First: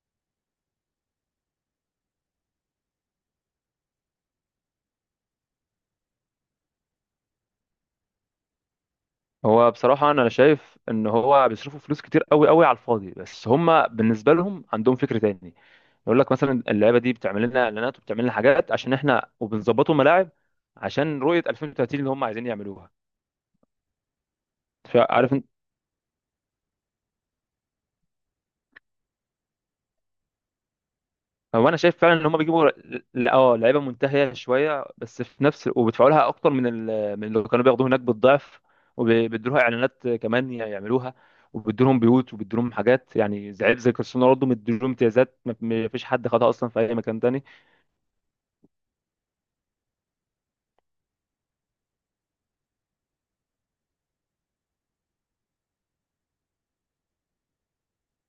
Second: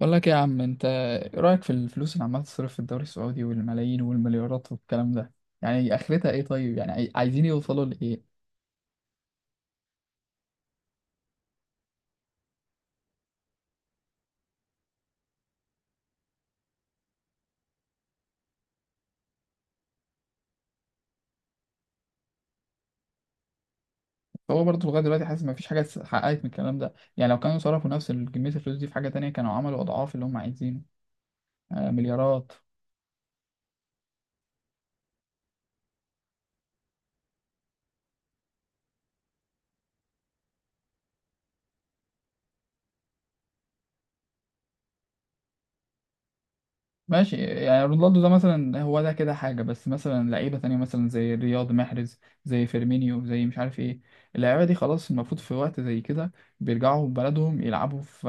بقول لك إيه يا عم؟ انت ايه رايك في الفلوس اللي عماله تصرف في الدوري السعودي والملايين والمليارات والكلام ده؟ يعني اخرتها ايه؟ طيب يعني عايزين يوصلوا لايه؟ هو بصراحة، أنا شايف إن هو بيصرفوا فلوس كتير قوي قوي على الفاضي، بس هما بالنسبة لهم عندهم فكر تاني. يقول لك مثلا اللعيبة دي بتعمل لنا إعلانات وبتعمل لنا حاجات عشان إحنا وبنظبطوا ملاعب عشان رؤية 2030 اللي هما عايزين يعملوها. هو برضه لغايه دلوقتي حاسس فعارف، ما فيش حاجه اتحققت من الكلام ده، يعني لو كانوا صرفوا نفس كميه الفلوس دي في حاجه تانية كانوا عملوا اضعاف اللي هم عايزينه. هو انا آه، شايف فعلا ان هم مليارات. بيجيبوا لعيبه منتهيه شويه بس في نفس، وبيدفعوا لها اكتر من اللي كانوا بياخدوه هناك بالضعف، وبيدوا لها اعلانات كمان يعملوها، وبيدوا لهم بيوت وبيدوا لهم حاجات، يعني زي كريستيانو رونالدو مدوا لهم امتيازات ما فيش حد خدها اصلا في اي مكان ماشي، تاني. يعني رونالدو ده مثلا هو ده كده حاجة، بس مثلا لعيبة تانية مثلا زي رياض محرز، زي فيرمينيو، زي مش عارف ايه، اللعيبة دي خلاص المفروض في وقت زي كده بيرجعوا بلدهم يلعبوا في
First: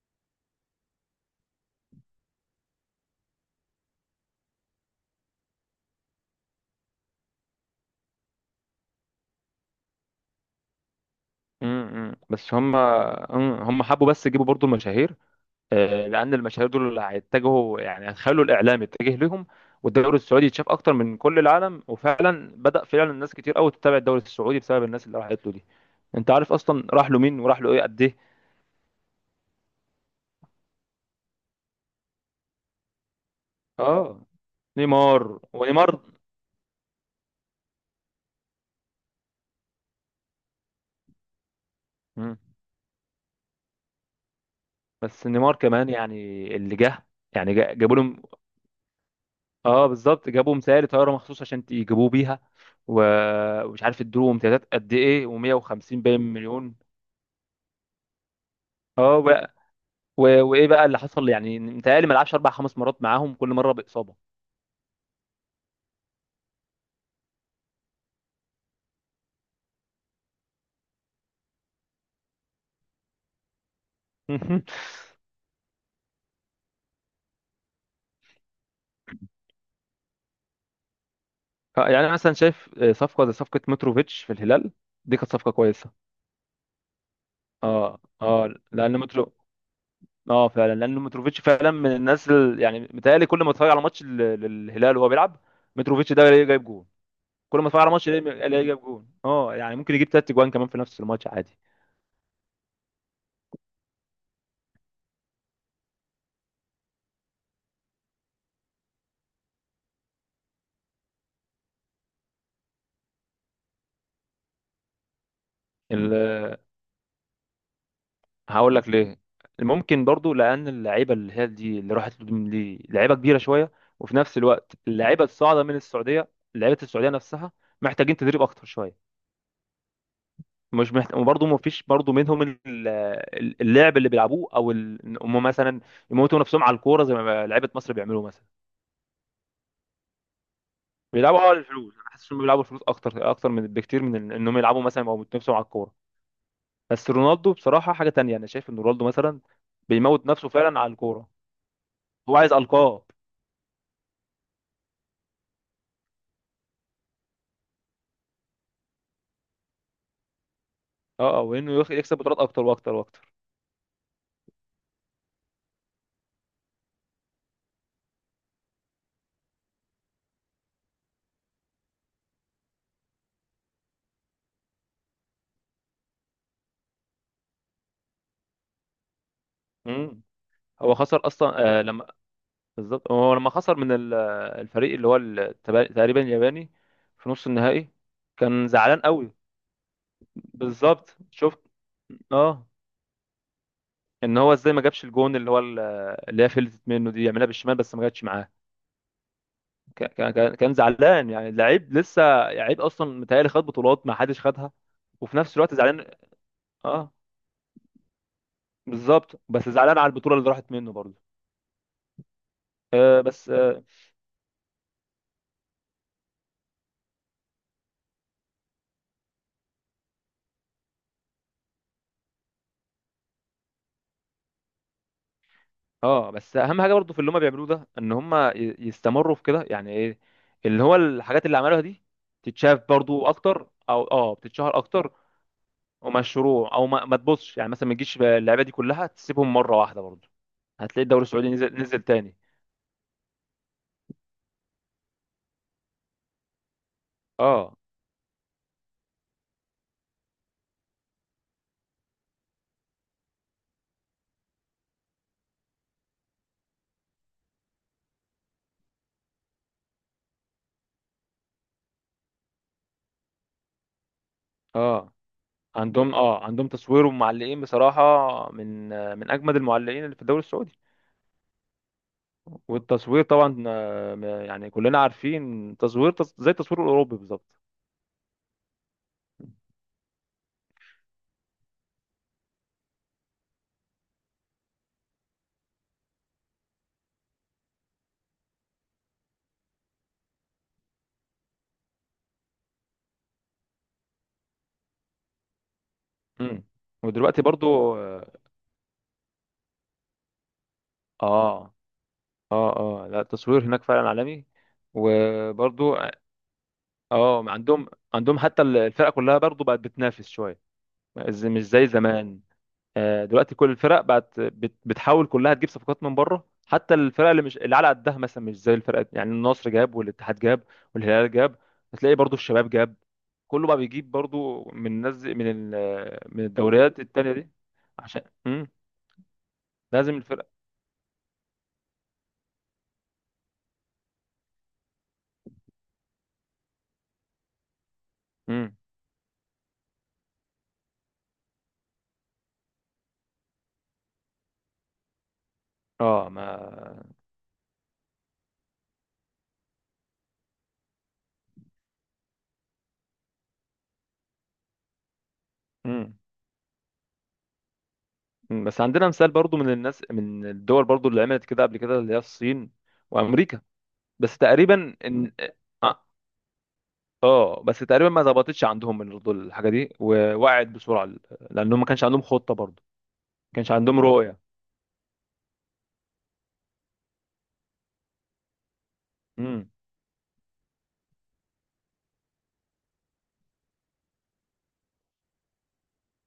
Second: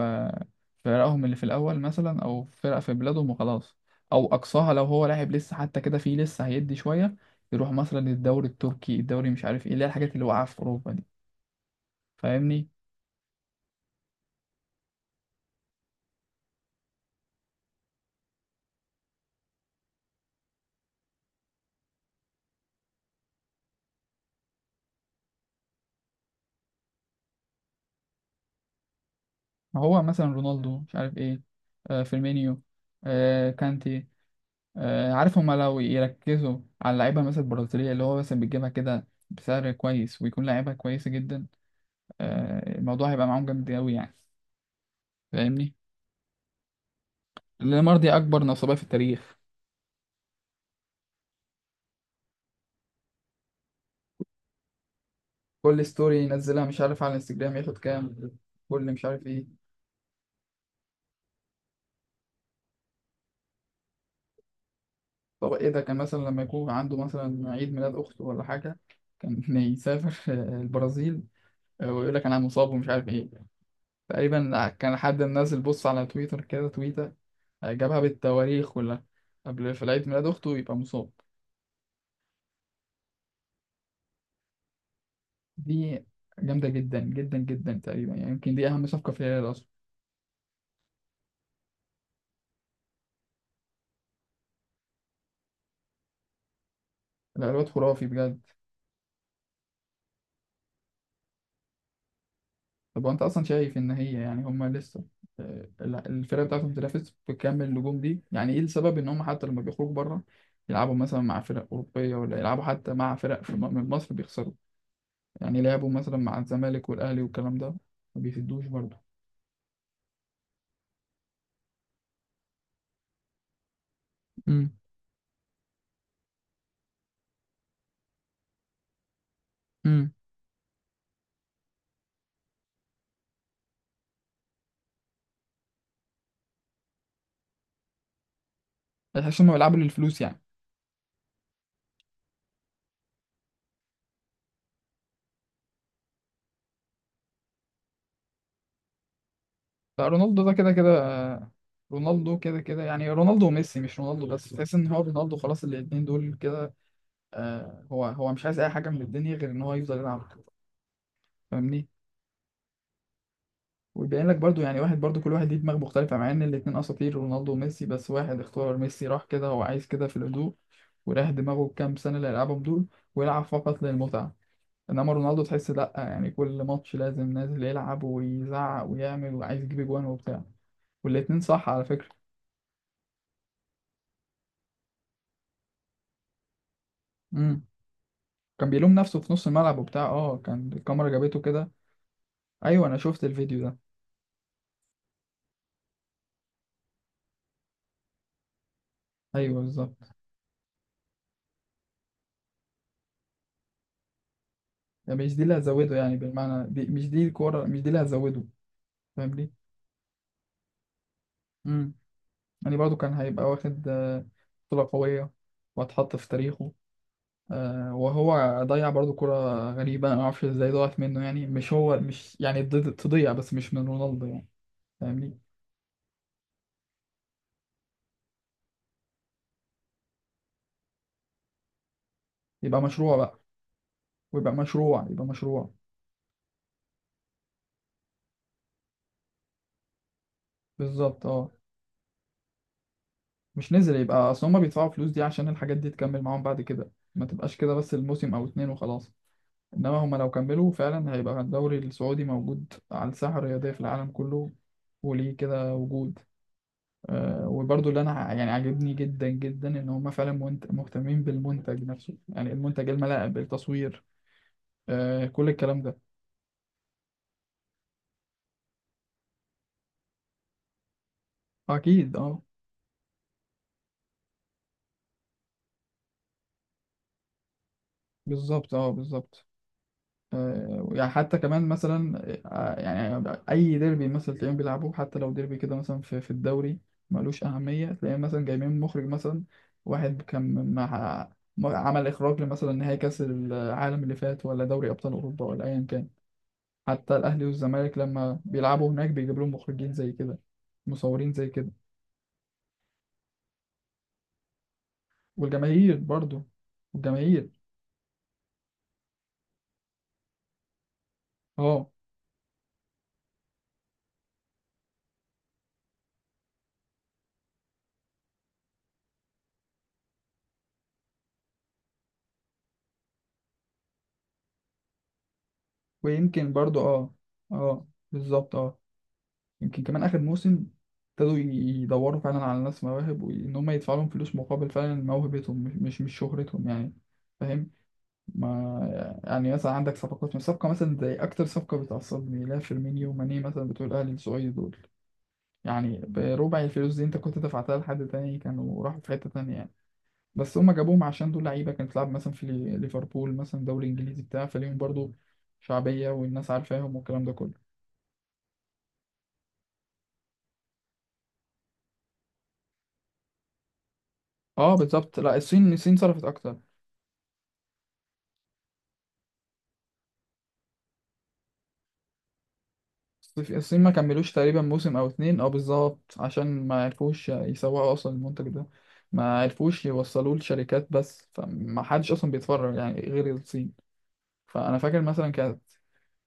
في فرقهم اللي في الأول مثلا، أو في فرق في بلادهم وخلاص. أو أقصاها لو هو لاعب لسه حتى كده فيه لسه هيدي شوية، يروح مثلا الدوري التركي، الدوري مش عارف ايه، اللي هي الحاجات اللي واقعة في أوروبا دي. م- م. بس فاهمني؟ هم حبوا بس يجيبوا برضو المشاهير، لان المشاهير دول اللي هيتجهوا، يعني هيخلوا الاعلام يتجه ليهم والدوري السعودي يتشاف اكتر من كل العالم. وفعلا بدا فعلا الناس كتير قوي تتابع الدوري السعودي بسبب الناس اللي راحت له دي. انت عارف اصلا راح له مين وراح له ايه قد ايه؟ هو مثلا رونالدو، مش عارف ايه. آه، فيرمينيو. آه، كانتي. اه، آه، نيمار عارف هما لو ونيمار. يركزوا على اللعيبة مثلا البرازيلية اللي هو مثلا بتجيبها كده بسعر كويس ويكون لعيبة كويسة جدا، مم. آه، الموضوع هيبقى معاهم جامد أوي يعني. بس نيمار فاهمني؟ كمان يعني، اللي جه، يعني جابوا نيمار دي لهم، أكبر نصابة في التاريخ. اه، بالظبط. جابوا مسائل طياره مخصوص عشان يجيبوه بيها، و- ومش عارف ادوا امتيازات قد ايه كل و150 باين ستوري ينزلها مليون. مش عارف على الانستجرام ياخد كام، كل مش اه. عارف ايه. و- وايه بقى اللي حصل؟ يعني متهيألي ما لعبش اربع خمس مرات معاهم، كل مره باصابه. طب ايه ده، كان مثلا لما يكون عنده مثلا عيد ميلاد أخته ولا حاجة كان يسافر آه، البرازيل. آه، ويقول لك أنا مصاب ومش عارف ايه. تقريبا كان حد منزل بص على تويتر كده تويتة، جابها بالتواريخ كلها، قبل في العيد ميلاد أخته يبقى مصاب. يعني انا مثلا شايف صفقه زي صفقه متروفيتش في الهلال دي كانت صفقه دي كويسه. جامدة جدا جدا جدا، تقريبا يعني اه يمكن دي أهم لان صفقة في مترو، الهلال أصلا. اه، فعلا لان متروفيتش فعلا من الناس. يعني متهيألي كل ما اتفرج على ماتش للهلال وهو بيلعب، متروفيتش ده الاقيه جايب جون. لا كل ما الواد اتفرج على خرافي ماتش بجد. الاقيه جايب جون، اه، يعني ممكن يجيب تلات جوان كمان في نفس الماتش. طب وأنت أصلا شايف إن هي يعني هما لسه آه، الفرقة بتاعتهم بتنافس بكم النجوم دي، يعني إيه السبب إن هما حتى لما بيخرجوا بره يلعبوا مثلا مع فرق أوروبية، ولا يلعبوا حتى مع فرق في من مصر بيخسروا؟ يعني لعبوا مثلا مع عادي. الزمالك والأهلي والكلام ده ما بيفيدوش هقول لك برضه. ليه. ممكن برضو لان اللعيبه اللي هي دي اللي راحت له دي لعيبه كبيره شويه، وفي نفس الوقت امم. اللعيبه الصاعده من السعوديه، لعيبه السعوديه نفسها، محتاجين تدريب اكتر شويه. امم. مش محت... وبرضه ما فيش برضه منهم اللعب اللي بيلعبوه او إن هم مثلا يموتوا نفسهم على الكوره زي ما لعيبه مصر بيعملوا مثلا. تحس إنهم بيلعبوا للفلوس يعني. بيلعبوا، اه، للفلوس. انا حاسس انهم بيلعبوا الفلوس اكتر من بكتير من انهم يلعبوا مثلا او يموتوا نفسهم على الكوره. بس رونالدو بصراحه حاجه تانية، انا شايف ان رونالدو مثلا لا بيموت رونالدو نفسه ده كده فعلا على كده، الكوره. آه، هو رونالدو عايز كده كده، القاه. يعني رونالدو وميسي، مش رونالدو بس، تحس ان هو رونالدو خلاص، الاتنين دول كده. آه، هو هو مش عايز اي حاجه من الدنيا غير ان هو يفضل يلعب كورة. اه وانه فاهمني؟ يكسب بطولات اكتر واكتر واكتر. ويبين لك برضو يعني واحد، برضو كل واحد ليه دماغ مختلفه، مع ان الاتنين اساطير رونالدو وميسي، بس واحد اختار ميسي راح كده، هو عايز كده في الهدوء، وراح دماغه كام سنه اللي هيلعبهم دول ويلعب فقط للمتعه. انما رونالدو تحس لا، يعني كل ماتش لازم نازل يلعب ويزعق ويعمل، وعايز يجيب اجوان امم. وبتاع. هو خسر والاتنين صح اصلا، على لما، فكره. بالظبط، هو لما خسر من الفريق اللي هو تقريبا الياباني في نص امم. النهائي، كان كان بيلوم زعلان نفسه قوي. في نص الملعب وبتاع، اه كان الكاميرا بالظبط جابته شفت، كده. اه، ايوه انا شفت الفيديو ده. ان هو ازاي ما جابش الجون اللي هو اللي هي فلتت منه دي، يعملها بالشمال بس ما جاتش معاه. ايوه بالظبط. كان زعلان يعني. لعيب لسه، لعيب اصلا متهيألي خد بطولات ما حدش خدها، يعني مش وفي دي اللي نفس الوقت هتزوده زعلان. يعني بالمعنى، دي مش اه، دي الكوره مش دي اللي هتزوده. بالظبط. فاهمني؟ بس زعلان على البطولة اللي راحت منه برضه. امم. يعني برضو كان آه هيبقى بس آه، واخد آه، بطوله قويه، وهتحط في تاريخه. آه وهو ضيع برضو كرة غريبة، أنا معرفش ازاي ضاعت منه يعني، مش هو مش يعني تضيع، بس مش من رونالدو يعني. فاهمني؟ اه، بس اهم حاجه برضو في اللي هم بيعملوه ده، ان هم يستمروا في كده. يعني ايه؟ اللي هو الحاجات اللي عملوها دي تتشاف يبقى مشروع برضو بقى، اكتر، او، اه، ويبقى بتتشهر مشروع، اكتر، يبقى مشروع. ومشروع، او ما تبصش يعني، مثلا ما تجيش اللعيبه دي كلها تسيبهم مره واحده. برضو هتلاقي الدوري بالظبط، السعودي اه. نزل تاني. مش نزل، يبقى اصل هما بيدفعوا فلوس دي عشان الحاجات دي تكمل معاهم بعد كده، ما تبقاش كده اه. بس الموسم او اتنين وخلاص. انما هما لو كملوا فعلا هيبقى الدوري السعودي موجود على الساحة الرياضية في العالم كله، وليه كده وجود. أه، وبرضو اللي انا يعني عاجبني جدا جدا ان هما فعلا مهتمين بالمنتج نفسه، يعني المنتج، الملاعب، التصوير، اه، أه كل الكلام ده. عندهم تصوير ومعلقين بصراحه، من، من اجمد المعلقين اللي في الدوري السعودي. اكيد اه. والتصوير طبعا، يعني كلنا عارفين تصوير زي التصوير الاوروبي بالظبط. بالظبط اه بالظبط. آه، يعني حتى كمان مثلا آه، يعني اي ديربي مثلا تلاقيهم بيلعبوه، حتى لو ديربي كده مثلا في الدوري ملوش اهميه، تلاقيهم مثلا جايبين مخرج مثلا واحد كان مع عمل اخراج مثلا نهائي كاس العالم اللي فات، ولا دوري ابطال اوروبا، ولا ايا كان. امم. حتى ودلوقتي الاهلي برضو. والزمالك لما بيلعبوا هناك بيجيب لهم مخرجين زي كده، مصورين زي كده. اه اه اه لا، التصوير هناك فعلا عالمي، والجماهير وبرضو، برضو، اه، والجماهير. عندهم حتى الفرق كلها برضو بقت بتنافس شويه، مش زي اه. زمان. دلوقتي كل الفرق بقت بتحاول كلها تجيب صفقات من بره، حتى الفرق اللي مش اللي على قدها مثلا، مش زي الفرق، يعني النصر جاب والاتحاد جاب والهلال جاب. هتلاقي برضو الشباب جاب. كله بقى بيجيب برضو من الناس، من ويمكن برضو الدوريات اه. التانية دي. اه عشان بالظبط اه. يمكن كمان لازم آخر الفرق. موسم ابتدوا يدوروا فعلا على ناس مواهب، وإن هم يدفعوا لهم فلوس مقابل فعلا موهبتهم، مش مش مش شهرتهم يعني. فاهم؟ مم. ما يعني مثلا عندك صفقات من صفقة مثلا زي أكتر صفقة بتعصبني، لا فيرمينيو وماني مثلا بتوع الأهلي السعودي دول، يعني اه ما بربع الفلوس دي أنت كنت دفعتها لحد تاني كانوا راحوا في حتة تانية يعني. بس هم جابوهم عشان دول لعيبة كانت بتلعب مثلا في ليفربول مثلا، دوري إنجليزي بتاع، فليهم برضو شعبية مم. والناس عارفاهم والكلام ده كله. مم، بس عندنا مثال برضو من الناس من الدول برضو اللي عملت كده قبل كده، اللي هي الصين وامريكا. بس اه تقريبا بالظبط. ان، لا الصين، الصين اه، صرفت اكتر. بس تقريبا ما ظبطتش عندهم من برضو الحاجه دي، ووقعت بسرعه، لانهم ما كانش عندهم خطه برضو، ما كانش الصين ما عندهم كملوش رؤيه. تقريبا موسم او اتنين، اه بالظبط، عشان ما عرفوش يسوقوا اصلا المنتج ده، ما امم. عرفوش يوصلوه لشركات، بس فما حدش اصلا بيتفرج يعني غير الصين. فانا فاكر مثلا كانت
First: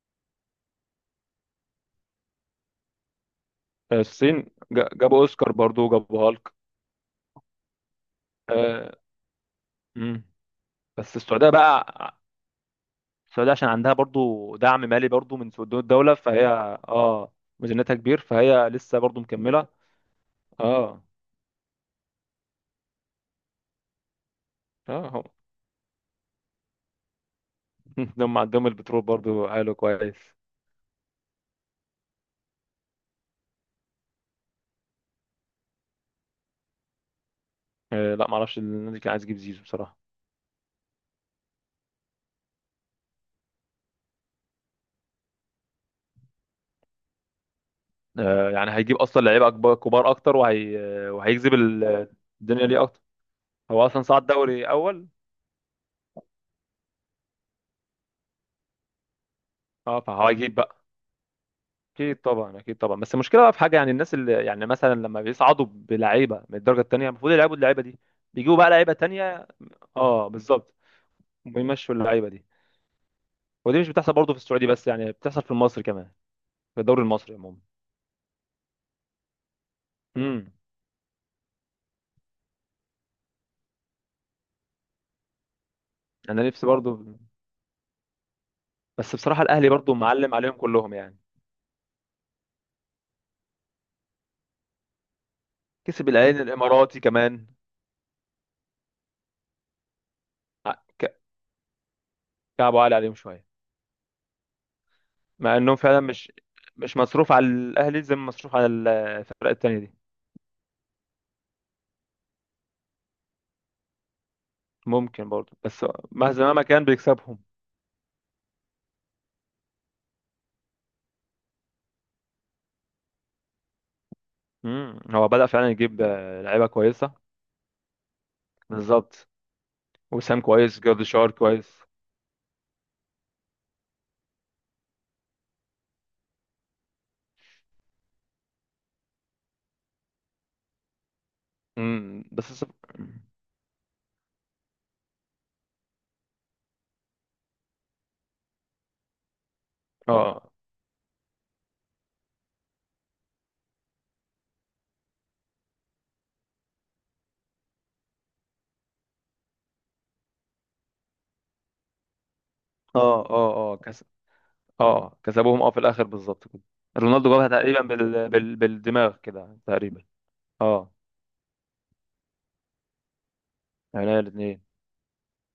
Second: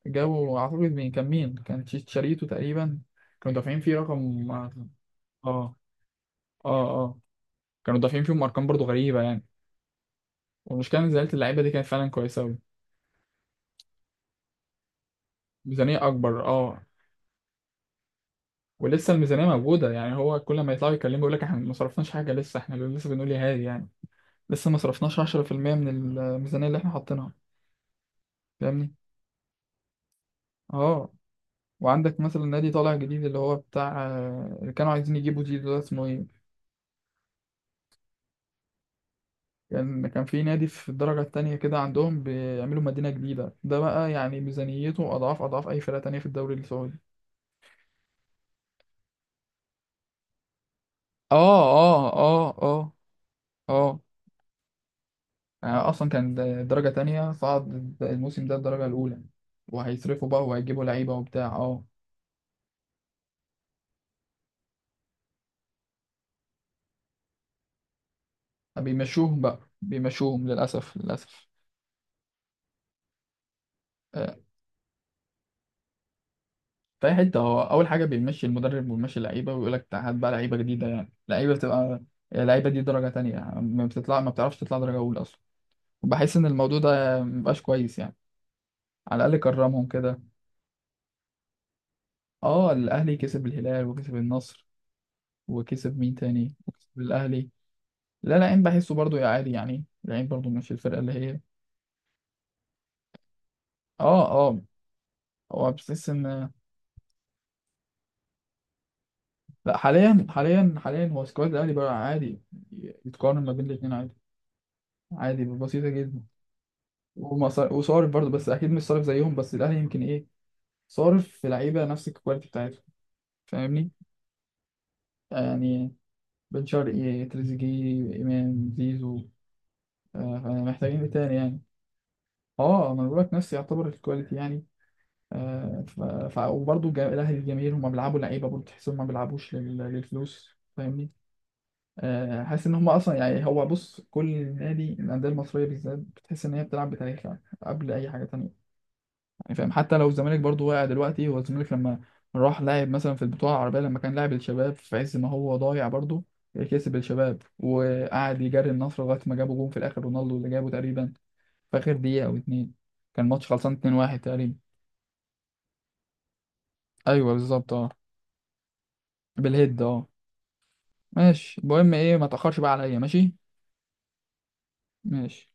جو اعتقد، مين كان، مين كان شريته تقريبا، كانوا دافعين فيه الصين رقم اه. جابوا اوسكار اه برضو، جابوا هالك. اه. كانوا دافعين فيهم ارقام برضو آه، غريبة يعني. مم. والمشكلة ان بس زيادة السعوديه اللعيبة دي كانت فعلا بقى، كويسة اوي. السعوديه عشان عندها برضو دعم مالي برضو من صندوق ميزانية الدوله. اكبر فهي، اه. اه، ميزانيتها كبير فهي لسه ولسه برضو الميزانية مكمله. موجودة، يعني هو كل ما يطلعوا اه. يتكلموا يقول لك احنا ما صرفناش حاجة لسه، احنا لسه بنقول يا هادي يعني. لسه ما صرفناش اه. 10% من الميزانية اللي احنا حاطينها. ده هم عندهم فاهمني؟ البترول برضو حاله كويس. اه. وعندك مثلا نادي طالع جديد اللي هو بتاع آه، اللي كانوا عايزين يجيبوا زيزو، ده اسمه ايه؟ لا، معرفش النادي كان عايز يجيب زيزو بصراحة. كان كان في نادي في الدرجة التانية كده عندهم، بيعملوا مدينة جديدة، ده بقى يعني ميزانيته أضعاف أضعاف أي فرقة تانية في الدوري السعودي. يعني هيجيب أصلا لعيبة أكبر، كبار أكتر، وهي، وهيجذب اه اه. اه الدنيا ليه اه أكتر. هو اه. أصلا صعد دوري أول. يعني أصلا كان درجة تانية، صعد الموسم ده الدرجة الأولى، أه، وهيصرفوا بقى فهيجيب وهيجيبوا بقى. لعيبة وبتاع اه. أكيد طبعا، أكيد طبعا. بس المشكلة بقى في حاجة، يعني الناس اللي، يعني مثلا لما بيصعدوا بلعيبة من الدرجة التانية، المفروض يلعبوا اللعيبة دي، بيجيبوا بقى لعيبة بيمشوهم تانية. بقى، أه، بيمشوهم بالظبط. للأسف، للأسف. ويمشوا اللعيبة دي، ودي مش بتحصل برضو آه، في السعودية بس، يعني بتحصل في مصر كمان، في الدوري في أي المصري حتة عموما. هو أول حاجة بيمشي المدرب ويمشي اللعيبة ويقول لك هات بقى امم. لعيبة جديدة، يعني لعيبة بتبقى يعني اللعيبة دي درجة تانية، ما بتطلع، ما بتعرفش تطلع درجة أولى أصلا. بحس أنا إن نفسي الموضوع برضو. ده مبقاش كويس يعني. بس على الأقل بصراحة الأهلي كرمهم برضو كده. معلم عليهم كلهم يعني. أه، الأهلي كسب الهلال، وكسب النصر، وكسب كسب مين العين تاني، وكسب الإماراتي كمان. الأهلي. لا العين بحسه برضو يا عادي يعني، العين برضو مش ع- الفرقة اللي ك- هي، كعبوا عالي عليهم شوية، أه أه. مع هو إنهم فعلا بتحس مش إن، مش مصروف على الأهلي زي ما مصروف على الفرق لا التانية دي. حاليا حاليا حاليا هو سكواد الأهلي بقى عادي، يتقارن ما بين الاتنين عادي، ممكن عادي، برضو، بس بسيطة جدا. مهما ما كان بيكسبهم. وصارف برضه، بس اكيد مش صارف زيهم، بس الاهلي يمكن ايه، صارف في لعيبه نفس الكواليتي بتاعتهم. فاهمني؟ مم. هو بدأ فعلا يعني يجيب، بن لعيبة كويسة. شرقي، تريزيجيه، امام، زيزو، بالظبط. وسام آه كويس، محتاجين ايه جولدشار تاني يعني؟ كويس. اه انا بقول لك نفس يعتبر الكواليتي يعني. آه، وبرضه الاهلي، الجماهير هم بيلعبوا لعيبه برضه تحسهم ما بيلعبوش للفلوس. فاهمني؟ آه بس حاسس ان هم اصلا يعني، هو بص، كل نادي، الانديه المصريه بالذات بتحس ان هي بتلعب بتاريخها قبل اي حاجه تانيه، يعني فاهم؟ حتى لو الزمالك اه برضو واقع دلوقتي، هو الزمالك لما راح لاعب مثلا في البطولة العربية لما كان لاعب الشباب، في عز ما هو ضايع برضو كسب الشباب، وقعد يجري النصر لغاية ما جابوا جون في الآخر، رونالدو اللي جابه تقريبا في آخر دقيقة أو اتنين، كان ماتش خلصان اه كسب، 2-1 تقريبا. اه، كسبوهم، اه، في الآخر بالظبط كده. رونالدو أيوه جابها بالظبط تقريبا اه، بالدماغ كده بالهيد تقريبا. اه. اه، ماشي، المهم ايه، ما تأخرش بقى عليا. ماشي. يعني الاثنين. ماشي.